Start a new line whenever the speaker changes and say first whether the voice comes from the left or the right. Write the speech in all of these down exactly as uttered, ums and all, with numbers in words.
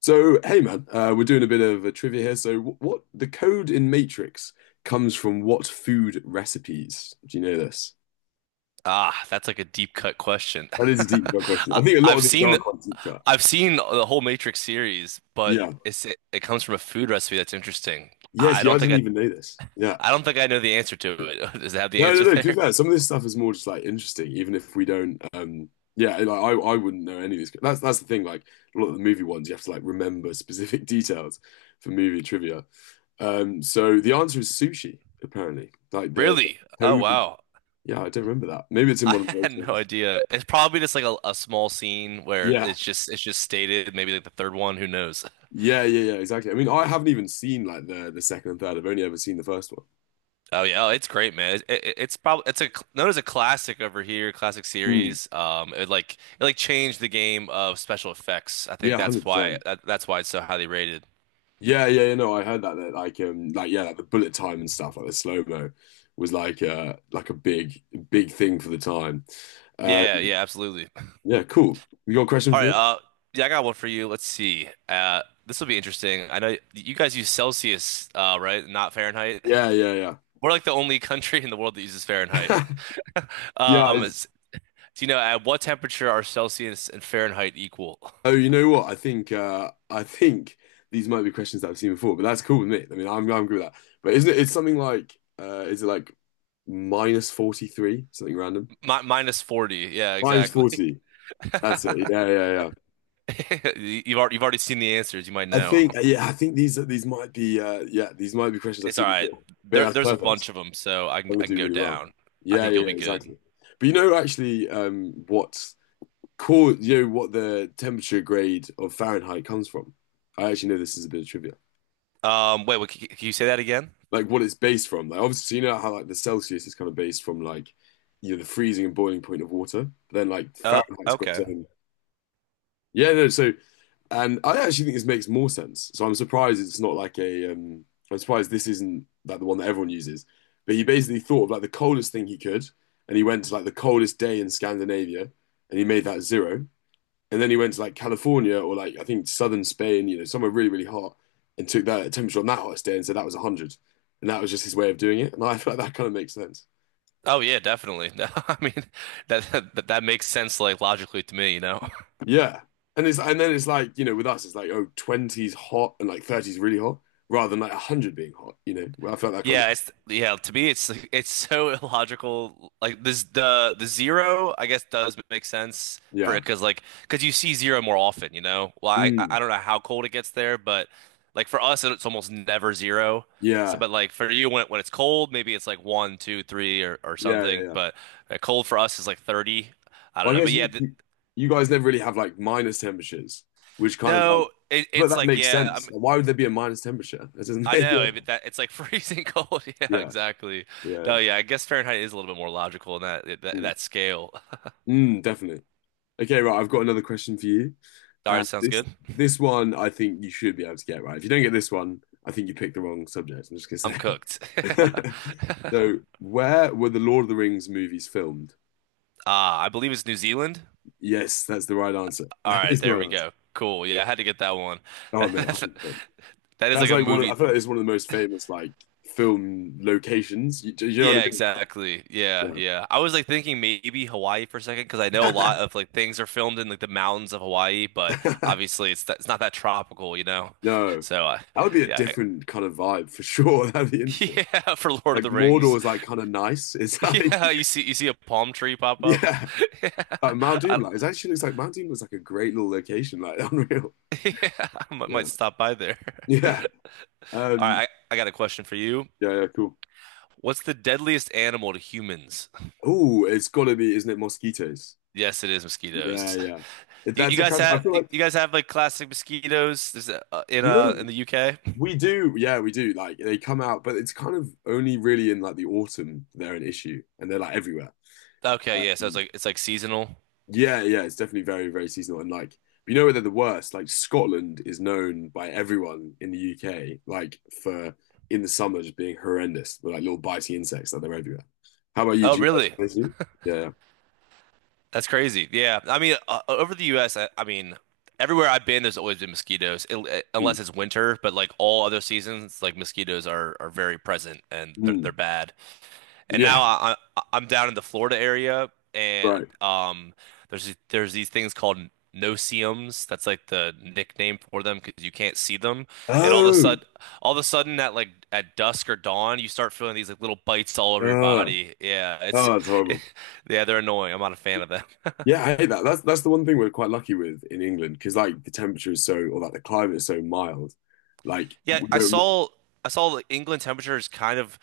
left: So, hey man, uh, we're doing a bit of a trivia here. So, what, what the code in Matrix comes from what food recipes? Do you know this?
right: Ah, that's like a deep cut question.
left: That is a deep cut question.
right: I,
left: I think a lot
right: I've
left: of these
right: seen
left: are quite deep cut.
right: I've seen the whole Matrix series, but
left: Yeah.
right: it's it, it comes from a food recipe. That's interesting. I,
left: Yes,
right: I
left: yeah, I
right: don't think
left: didn't
right: I
left: even know this. Yeah.
right: I don't think I know the answer to it. Does it have the
left: No, no,
right: answer
left: no. To be
right: there?
left: fair, some of this stuff is more just like interesting, even if we don't. Um, yeah, like I, I wouldn't know any of these. That's that's the thing. Like a lot of the movie ones, you have to like remember specific details for movie trivia. Um, so the answer is sushi, apparently. Like the
right: Really? Oh,
left: code.
right: wow.
left: Yeah, I don't remember that. Maybe it's in
right: I
left: one of the later
right: had no
left: ones.
right: idea. It's probably just like a, a small scene where
left: Yeah.
right: it's just it's just stated, maybe like the third one, who knows?
left: Yeah, yeah, yeah, exactly. I mean, I haven't even seen like the the second and third. I've only ever seen the first one.
right: Oh yeah, oh, it's great, man. It, it, it's probably it's a cl- known as a classic over here, classic
left: Hmm.
right: series. Um, it like it like changed the game of special effects. I
left: Yeah,
right: think that's why
left: one hundred percent.
right: that, that's why it's so highly rated.
left: Yeah, yeah, yeah, no, I heard that that like um like yeah, like the bullet time and stuff, like the slow-mo was like uh like a big big thing for the time. Uh,
right: Yeah, yeah, absolutely.
left: yeah, cool. You got a question
right: All
left: for
right: right,
left: me?
right: uh, yeah, I got one for you. Let's see. Uh, this will be interesting. I know you guys use Celsius, uh, right? Not Fahrenheit.
left: Yeah, yeah,
right: We're like the only country in the world that uses Fahrenheit.
left: yeah.
right: Um,
left: Yeah,
right: it's- do you know at what temperature are Celsius and Fahrenheit equal?
left: oh, you know what? I think uh I think these might be questions that I've seen before, but that's cool with me. I mean, I'm I'm good with that. But isn't it? It's something like uh is it like minus forty-three, something random?
right: Mi Minus forty. Yeah,
left: Minus
right: exactly.
left: forty. That's it. Yeah, yeah, yeah.
right: You've already, you've already seen the answers. You might
left: I
right: know.
left: think uh, yeah, I think these these might be uh yeah, these might be questions I've
right: It's all
left: seen
right: right.
left: before. But yeah,
right: There,
left: that's
right: there's a
left: perfect.
right: bunch of them, so I can
left: I'm gonna
right: I can
left: do
right: go
left: really well.
right: down. I
left: Yeah,
right: think you'll
left: yeah, yeah,
right: be good.
left: exactly. But you know actually um what core you know what the temperature grade of Fahrenheit comes from? I actually know this is a bit of trivia.
right: Um, wait, what, can, can you say that again?
left: Like what it's based from. Like obviously, so you know how like the Celsius is kind of based from like you know the freezing and boiling point of water. But then like
right: Oh,
left: Fahrenheit's got its
right: okay.
left: own. Yeah, no. So, and I actually think this makes more sense. So I'm surprised it's not like a. Um, I'm surprised this isn't like the one that everyone uses. But he basically thought of like the coldest thing he could, and he went to like the coldest day in Scandinavia, and he made that zero. And then he went to like California or like I think southern Spain, you know, somewhere really, really hot, and took that temperature on that hottest day and said that was one hundred. And that was just his way of doing it. And I feel like that kind of makes sense.
right: Oh yeah, definitely. No, I mean that, that that makes sense, like logically to me, you know.
left: Yeah. And it's and then it's like, you know, with us, it's like, oh, twenties hot and like thirties really hot, rather than like one hundred being hot, you know. Well, I felt that kind
right: Yeah,
left: of
right: it's yeah, to me it's like it's so illogical. Like this the the zero, I guess, does make sense for
left: yeah.
right: it, cause like cause you see zero more often, you know? Well, I I
left: Mm,
right: I don't know how cold it gets there, but like for us it's almost never zero. So
left: yeah.
right: but like for you when it, when it's cold, maybe it's like one, two, three or or
left: Yeah, yeah,
right: something,
left: yeah.
right: but uh, cold for us is like thirty. I don't
left: Well, I
right: know. But
left: guess
right: yeah,
left: you
right: th
left: you you guys never really have like minus temperatures, which kind of like
right: no, it,
left: but
right: it's
left: that
right: like
left: makes
right: yeah,
left: sense. Like, why would there be a minus temperature? That doesn't
right: I
left: make
right: know,
left: Yeah,
right: but that it's like freezing cold. Yeah,
left: yeah,
right: exactly.
left: yeah.
right: No, yeah, I guess Fahrenheit is a little bit more logical in that that,
left: Mm.
right: that scale.
left: Mm, definitely. Okay, right. I've got another question for you.
right: All
left: Uh,
right: right, sounds
left: this
right: good.
left: this one I think you should be able to get right. If you don't get this one, I think you picked the wrong subject. I'm just gonna
right: I'm
left: say.
right: cooked.
left: So, where were the Lord of the Rings movies filmed?
right: Ah, I believe it's New Zealand.
left: Yes, that's the right answer.
right: All
left: That
right: right,
left: is the
right: there
left: right
right: we
left: answer.
right: go. Cool. Yeah, I had to get that one.
left: Oh man,
right: That's,
left: one hundred percent.
right: that is
left: That's
right: like a
left: like one. Of, I
right: movie.
left: feel like it's one of the most famous like film locations. You, do you know
right: Yeah, exactly. Yeah,
left: what
right: yeah. I was like thinking maybe Hawaii for a second, because I know a
left: I
right: lot
left: mean?
right: of like things are filmed in like the mountains of Hawaii, but
left: No.
right: obviously it's it's not that tropical, you know.
left: No,
right: So uh,
left: that would be a
right: yeah,
left: different kind of vibe for sure. That'd be interesting.
right: yeah, for Lord of
left: Like
right: the
left: Mordor
right: Rings.
left: is like kind of nice. It's like
right: Yeah, you see you see a palm tree pop up.
left: yeah,
right: Yeah.
left: like Mount Doom.
right: I,
left: Like it actually looks like Mount Doom was like a great little location. Like unreal.
right: yeah, I might might
left: Yeah,
right: stop by there. All
left: yeah,
right: right,
left: um,
right: I, I got a question for you.
left: yeah, yeah. Cool.
right: What's the deadliest animal to humans?
left: Oh, it's gotta be, isn't it? Mosquitoes.
right: Yes, it is
left: Yeah,
right: mosquitoes.
left: yeah. If
right: You, you
left: that's a
right: guys
left: cousin, I
right: have
left: feel like
right: you guys have like classic mosquitoes. Is that, uh, in
left: you
right: uh
left: know
right: in the U K?
left: we do. Yeah, we do. Like they come out, but it's kind of only really in like the autumn they're an issue, and they're like everywhere.
right: Okay, yeah, so it's
left: Um,
right: like it's like seasonal.
left: Yeah, yeah, it's definitely very, very seasonal. And like, you know where they're the worst? Like Scotland is known by everyone in the U K, like for in the summer just being horrendous with like little biting insects that they're everywhere. How about you?
right: Oh,
left: Do you guys
right: really?
left: have this too? Yeah.
right: That's crazy. Yeah. I mean, uh, uh, over the U S, I, I mean, everywhere I've been, there's always been mosquitoes, it, it-
left: Mm.
right: unless it's winter, but like all other seasons, like mosquitoes are are very present and they're, they're
left: Mm.
right: bad. And
left: Yeah.
right: now I, I I'm down in the Florida area, and
left: Right.
right: um there's there's these things called noceums. That's like the nickname for them because you can't see them. And all of a
left: Oh.
right: sudden all of a sudden at like at dusk or dawn, you start feeling these like little bites all
left: Uh,
right: over your
left: oh,
right: body. Yeah, it's
left: that's horrible.
right: yeah, they're annoying. I'm not a fan of them.
left: Yeah, I hate that. That's that's the one thing we're quite lucky with in England because like the temperature is so, or like the climate is so mild. Like
right: Yeah,
left: we
right: I
left: don't.
right: saw I saw like England temperature is kind of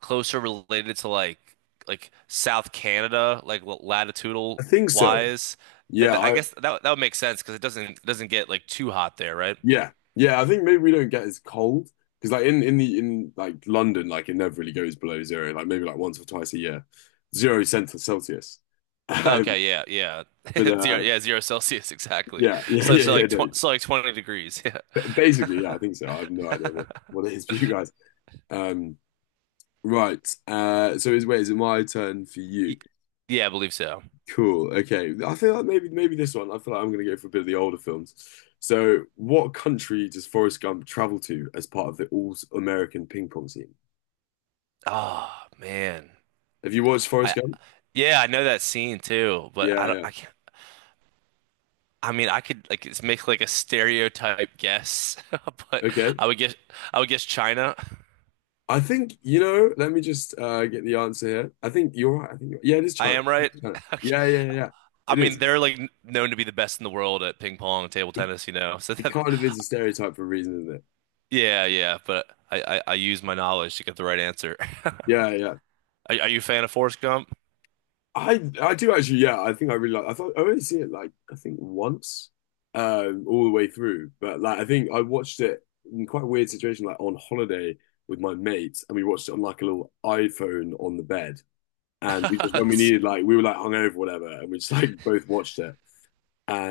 right: closer related to like like South Canada, like what
left: I
right: latitudinal
left: think so.
right: wise. Th-
left: Yeah,
right: th- I
left: I,
right: guess that that would make sense because it doesn't it doesn't get like too hot there, right?
left: yeah, yeah. I think maybe we don't get as cold because, like, in in the in like London, like it never really goes below zero. Like maybe like once or twice a year, zero cent for Celsius. Um,
right: Okay, yeah, yeah,
left: but
right: zero,
left: uh,
right: yeah, zero Celsius exactly.
left: yeah, yeah,
right: So
left: yeah,
right: so
left: yeah.
right: like tw
left: No.
right: so like twenty degrees, yeah,
left: Ba- Basically, yeah, I think so. I have no idea what what it is for you guys. Um, right. Uh, so is wait, is it my turn for
right: Y-
left: you?
right: yeah, I believe so.
left: Cool. Okay. I feel like maybe maybe this one. I feel like I'm gonna go for a bit of the older films. So, what country does Forrest Gump travel to as part of the All American Ping Pong team?
right: Oh man,
left: Have you watched Forrest
right: I
left: Gump?
right: yeah, I know that scene too, but I
left: Yeah,
right: don't,
left: yeah.
right: I can't. I mean, I could like it's make like a stereotype guess, but
left: Okay.
right: I would guess I would guess China.
left: I think, you know, let me just uh get the answer here. I think you're right. I think you're, yeah, it is
right: I
left: China.
right: am right.
left: It's China.
right: Okay.
left: Yeah, yeah, yeah, yeah.
right: I
left: It
right: mean,
left: is.
right: they're like n- known to be the best in the world at ping pong and table
left: It,
right: tennis, you know. So
left: it
right: that,
left: kind of is a stereotype for a reason, isn't it?
right: yeah, yeah. But I, I, I use my knowledge to get the right answer. Are,
left: Yeah, yeah.
right: are you a fan of Forrest Gump?
left: I I do actually, yeah, I think I really like I thought I only see it like I think once um all the way through. But like I think I watched it in quite a weird situation, like on holiday with my mates, and we watched it on like a little iPhone on the bed. And we just when we needed like we were like hungover or whatever, and we just like both watched it.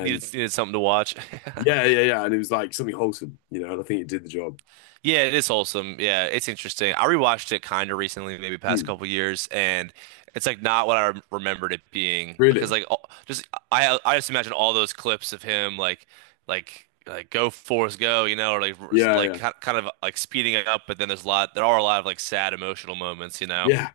right: Needed needed something to watch.
left: yeah, yeah, yeah. And it was like something wholesome, you know, and I think it did the job.
right: Yeah, it is wholesome. Yeah, it's interesting. I rewatched it kind of recently, maybe past
left: Hmm.
right: couple years, and it's like not what I rem- remembered it being.
left: Really?
right: Because like all, just I I just imagine all those clips of him like like like go Forrest go, you know, or like r-
left: Yeah,
right: like
left: yeah.
right: ki- kind of like speeding it up. But then there's a lot there are a lot of like sad emotional moments, you know.
left: Yeah.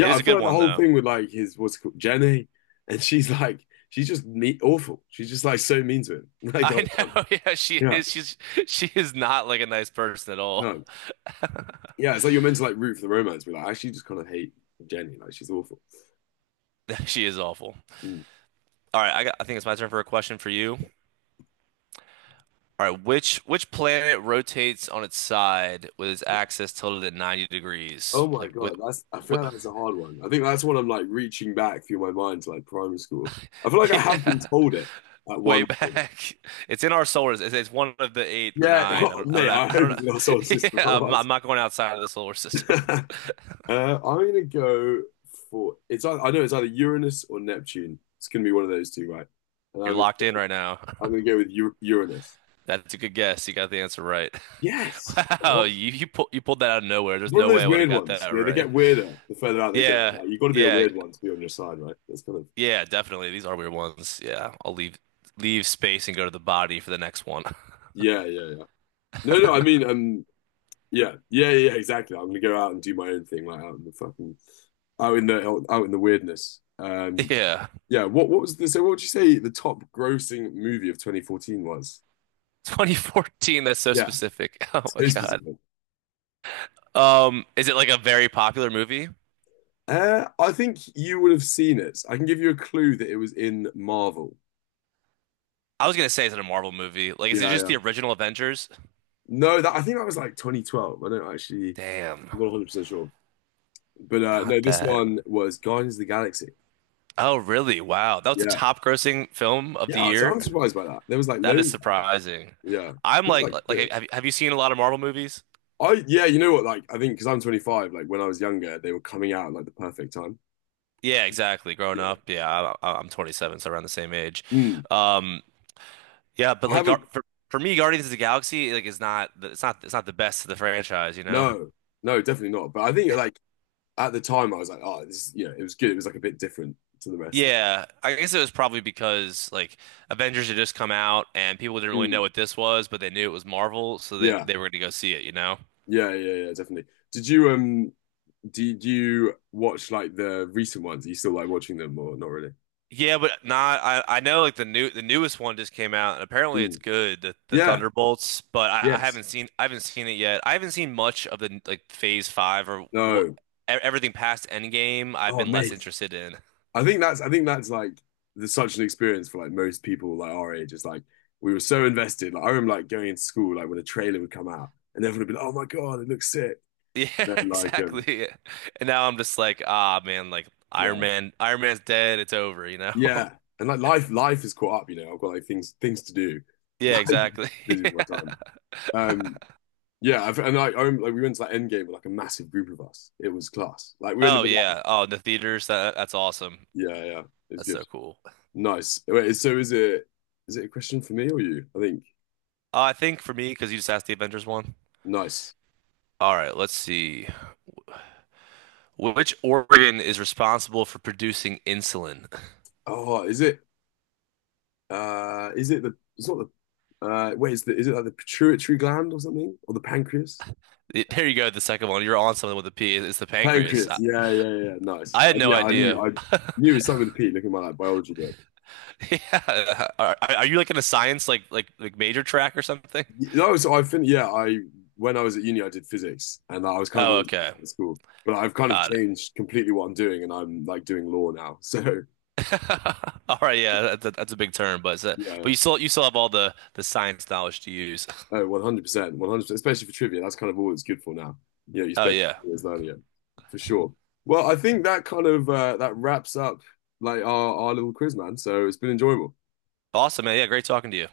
right: It is
left: I
right: a
left: felt
right: good
left: like the
right: one
left: whole
right: though.
left: thing with like his what's it called Jenny, and she's like she's just neat awful. She's just like so mean to him, like the
right: I
left: whole time.
right: know. Yeah, she
left: Yeah.
right: is. She's she is not like a nice person at all.
left: No. Yeah, it's like you're meant to like root for the romance, but like I actually just kind of hate Jenny. Like she's awful.
right: She is awful.
left: Hmm.
right: All right, I got, I think it's my turn for a question for you. All right, which which planet rotates on its side with its axis tilted at ninety degrees?
left: Oh my
right: Like with,
left: God, that's I
right: with
left: feel like that's a hard one. I think that's when I'm like reaching back through my mind to like primary school. I feel like I have been
right: yeah,
left: told it at
right: way
left: one point.
right: back. It's in our solar system. It's it's one of the eight or
left: Yeah,
right: nine. I
left: oh,
right: don't I don't
left: mate,
right: know.
left: I
right: I don't
left: hope it's in our solar
right: know. Yeah,
left: system,
right: I'm,
left: otherwise.
right: I'm not going outside of the solar system.
left: Uh, I'm gonna go for it's ei- I know it's either Uranus or Neptune. It's gonna be one of those two, right? And
right: You're
left: I'm
right: locked in right now.
left: I'm gonna go with U Uranus.
right: That's a good guess. You got the answer right.
left: Yes, come
right: Wow,
left: on.
right: you you pulled you pulled that out of nowhere. There's
left: One of
right: no way
left: those
right: I would have
left: weird
right: got
left: ones.
right: that
left: Yeah, they
right: right.
left: get weirder the further out they go.
right: Yeah,
left: Like you've got to be a
right: yeah,
left: weird one to be on your side, right? That's kind of
right: yeah, definitely. These are weird ones. Yeah, I'll leave leave space and go to the body for the next one.
left: yeah, yeah, yeah. No, no, I mean, um, yeah, yeah, yeah, exactly. I'm gonna go out and do my own thing, like out in the fucking, out in the out, out in the weirdness. Um,
right: Yeah.
left: yeah. What what was the so? What would you say the top grossing movie of twenty fourteen was?
right: twenty fourteen, that's so
left: Yeah,
right: specific. Oh my
left: so
right: God.
left: specific.
right: Um, is it like a very popular movie?
left: Uh, I think you would have seen it. I can give you a clue that it was in Marvel.
right: I was gonna say, is it a Marvel movie? Like, is it
left: Yeah,
right: just
left: yeah.
right: the original Avengers?
left: No, that I think that was like twenty twelve. I don't actually
right: Damn,
left: one hundred percent sure, but uh,
right: not
left: no, this
right: that.
left: one was Guardians of the Galaxy.
right: Oh, really? Wow. That was the
left: Yeah,
right: top grossing film of the
left: yeah. I was-
right: year?
left: I'm surprised by that. There was like
right: That is
left: loads. Like that.
right: surprising.
left: Yeah,
right: I'm
left: seems
right: like,
left: like
right: like,
left: good.
right: have, have you seen a lot of Marvel movies?
left: I yeah, you know what? Like I think because I'm twenty-five. Like when I was younger, they were coming out at, like the perfect time.
right: Yeah, exactly. Growing
left: Yeah.
right: up, yeah, I, I'm twenty-seven, so around the same age.
left: Mm.
right: Um, yeah, but
left: I
right: like, Gar
left: haven't.
right: for, for me, Guardians of the Galaxy, like, is not, it's not, it's not the best of the franchise, you know?
left: No, no, definitely not. But I think like at the time, I was like, oh, this. Yeah, it was good. It was like a bit different to the rest of
right: Yeah, I guess it was probably because like Avengers had just come out and people didn't
left: it.
right: really know
left: Mm.
right: what this was, but they knew it was Marvel, so they
left: Yeah,
right: they were gonna go see it, you know?
left: yeah, yeah, yeah. Definitely. Did you um? Did you watch like the recent ones? Are you still like watching them or not really?
right: Yeah, but not I I know like the new the newest one just came out and apparently it's
left: Mm.
right: good, the, the
left: Yeah.
right: Thunderbolts, but I, I
left: Yes.
right: haven't seen I haven't seen it yet. I haven't seen much of the like Phase Five or wh- e-
left: No.
right: everything past Endgame. I've
left: Oh,
right: been less
left: mate.
right: interested in.
left: I think that's I think that's like there's such an experience for like most people like our age. It's like we were so invested. Like I remember like going into school like when a trailer would come out and everyone would be like, "Oh my God, it looks sick."
right: Yeah,
left: Then like um
right: exactly. And now I'm just like, ah, man, like Iron
left: yeah,
right: Man, Iron Man's dead. It's over, you know?
left: yeah, and like life life is caught up. You know I've got like things things to do.
right: Yeah,
left: Like
right: exactly.
left: busy with my
right: Yeah.
left: time. Um yeah, I've, and like I remember like we went to like Endgame with like a massive group of us. It was class. Like we ended
right: Oh
left: up like
right: yeah. Oh, the theaters. That, that's awesome.
left: yeah, yeah, it was
right: That's
left: good,
right: so cool. Uh,
left: nice. Wait so is it is it a question for me or you? I think
right: I think for me, because you just asked the Avengers one.
left: nice.
right: All right, let's see. Wh- Which organ is responsible for producing insulin?
left: Oh, is it? Uh, is it the? It's not the. Uh, wait, is the? Is it like the pituitary gland or something, or the pancreas?
right: It- there you go. The second one. You're on something with a P. It's the pancreas.
left: Pancreas.
right: I,
left: Yeah, yeah, yeah. Nice.
right: I
left: Uh,
right: had no
left: yeah, I yeah, knew.
right: idea.
left: I knew it was something with a P. Looking at my like biology book.
right: Yeah. Are, are you like in a science like like like major track or something?
left: Y- No, so I think yeah. I when I was at uni, I did physics, and I was kind of
right: Oh,
left: always
right: okay.
left: at school. But I've kind of
right: Got it.
left: changed completely what I'm doing, and I'm like doing law now. So
right: All right. Yeah, that's a, that's a big term, but it's a, but
left: yeah,
right: you still you still have all the the science knowledge to use.
left: oh, one hundred percent, one hundred percent, especially for trivia. That's kind of all it's good for now. You know, you
right: Oh
left: spend
right: yeah.
left: four years learning it for sure. Well, I think that kind of uh, that wraps up like our, our little quiz, man. So it's been enjoyable.
right: Awesome, man. Yeah, great talking to you.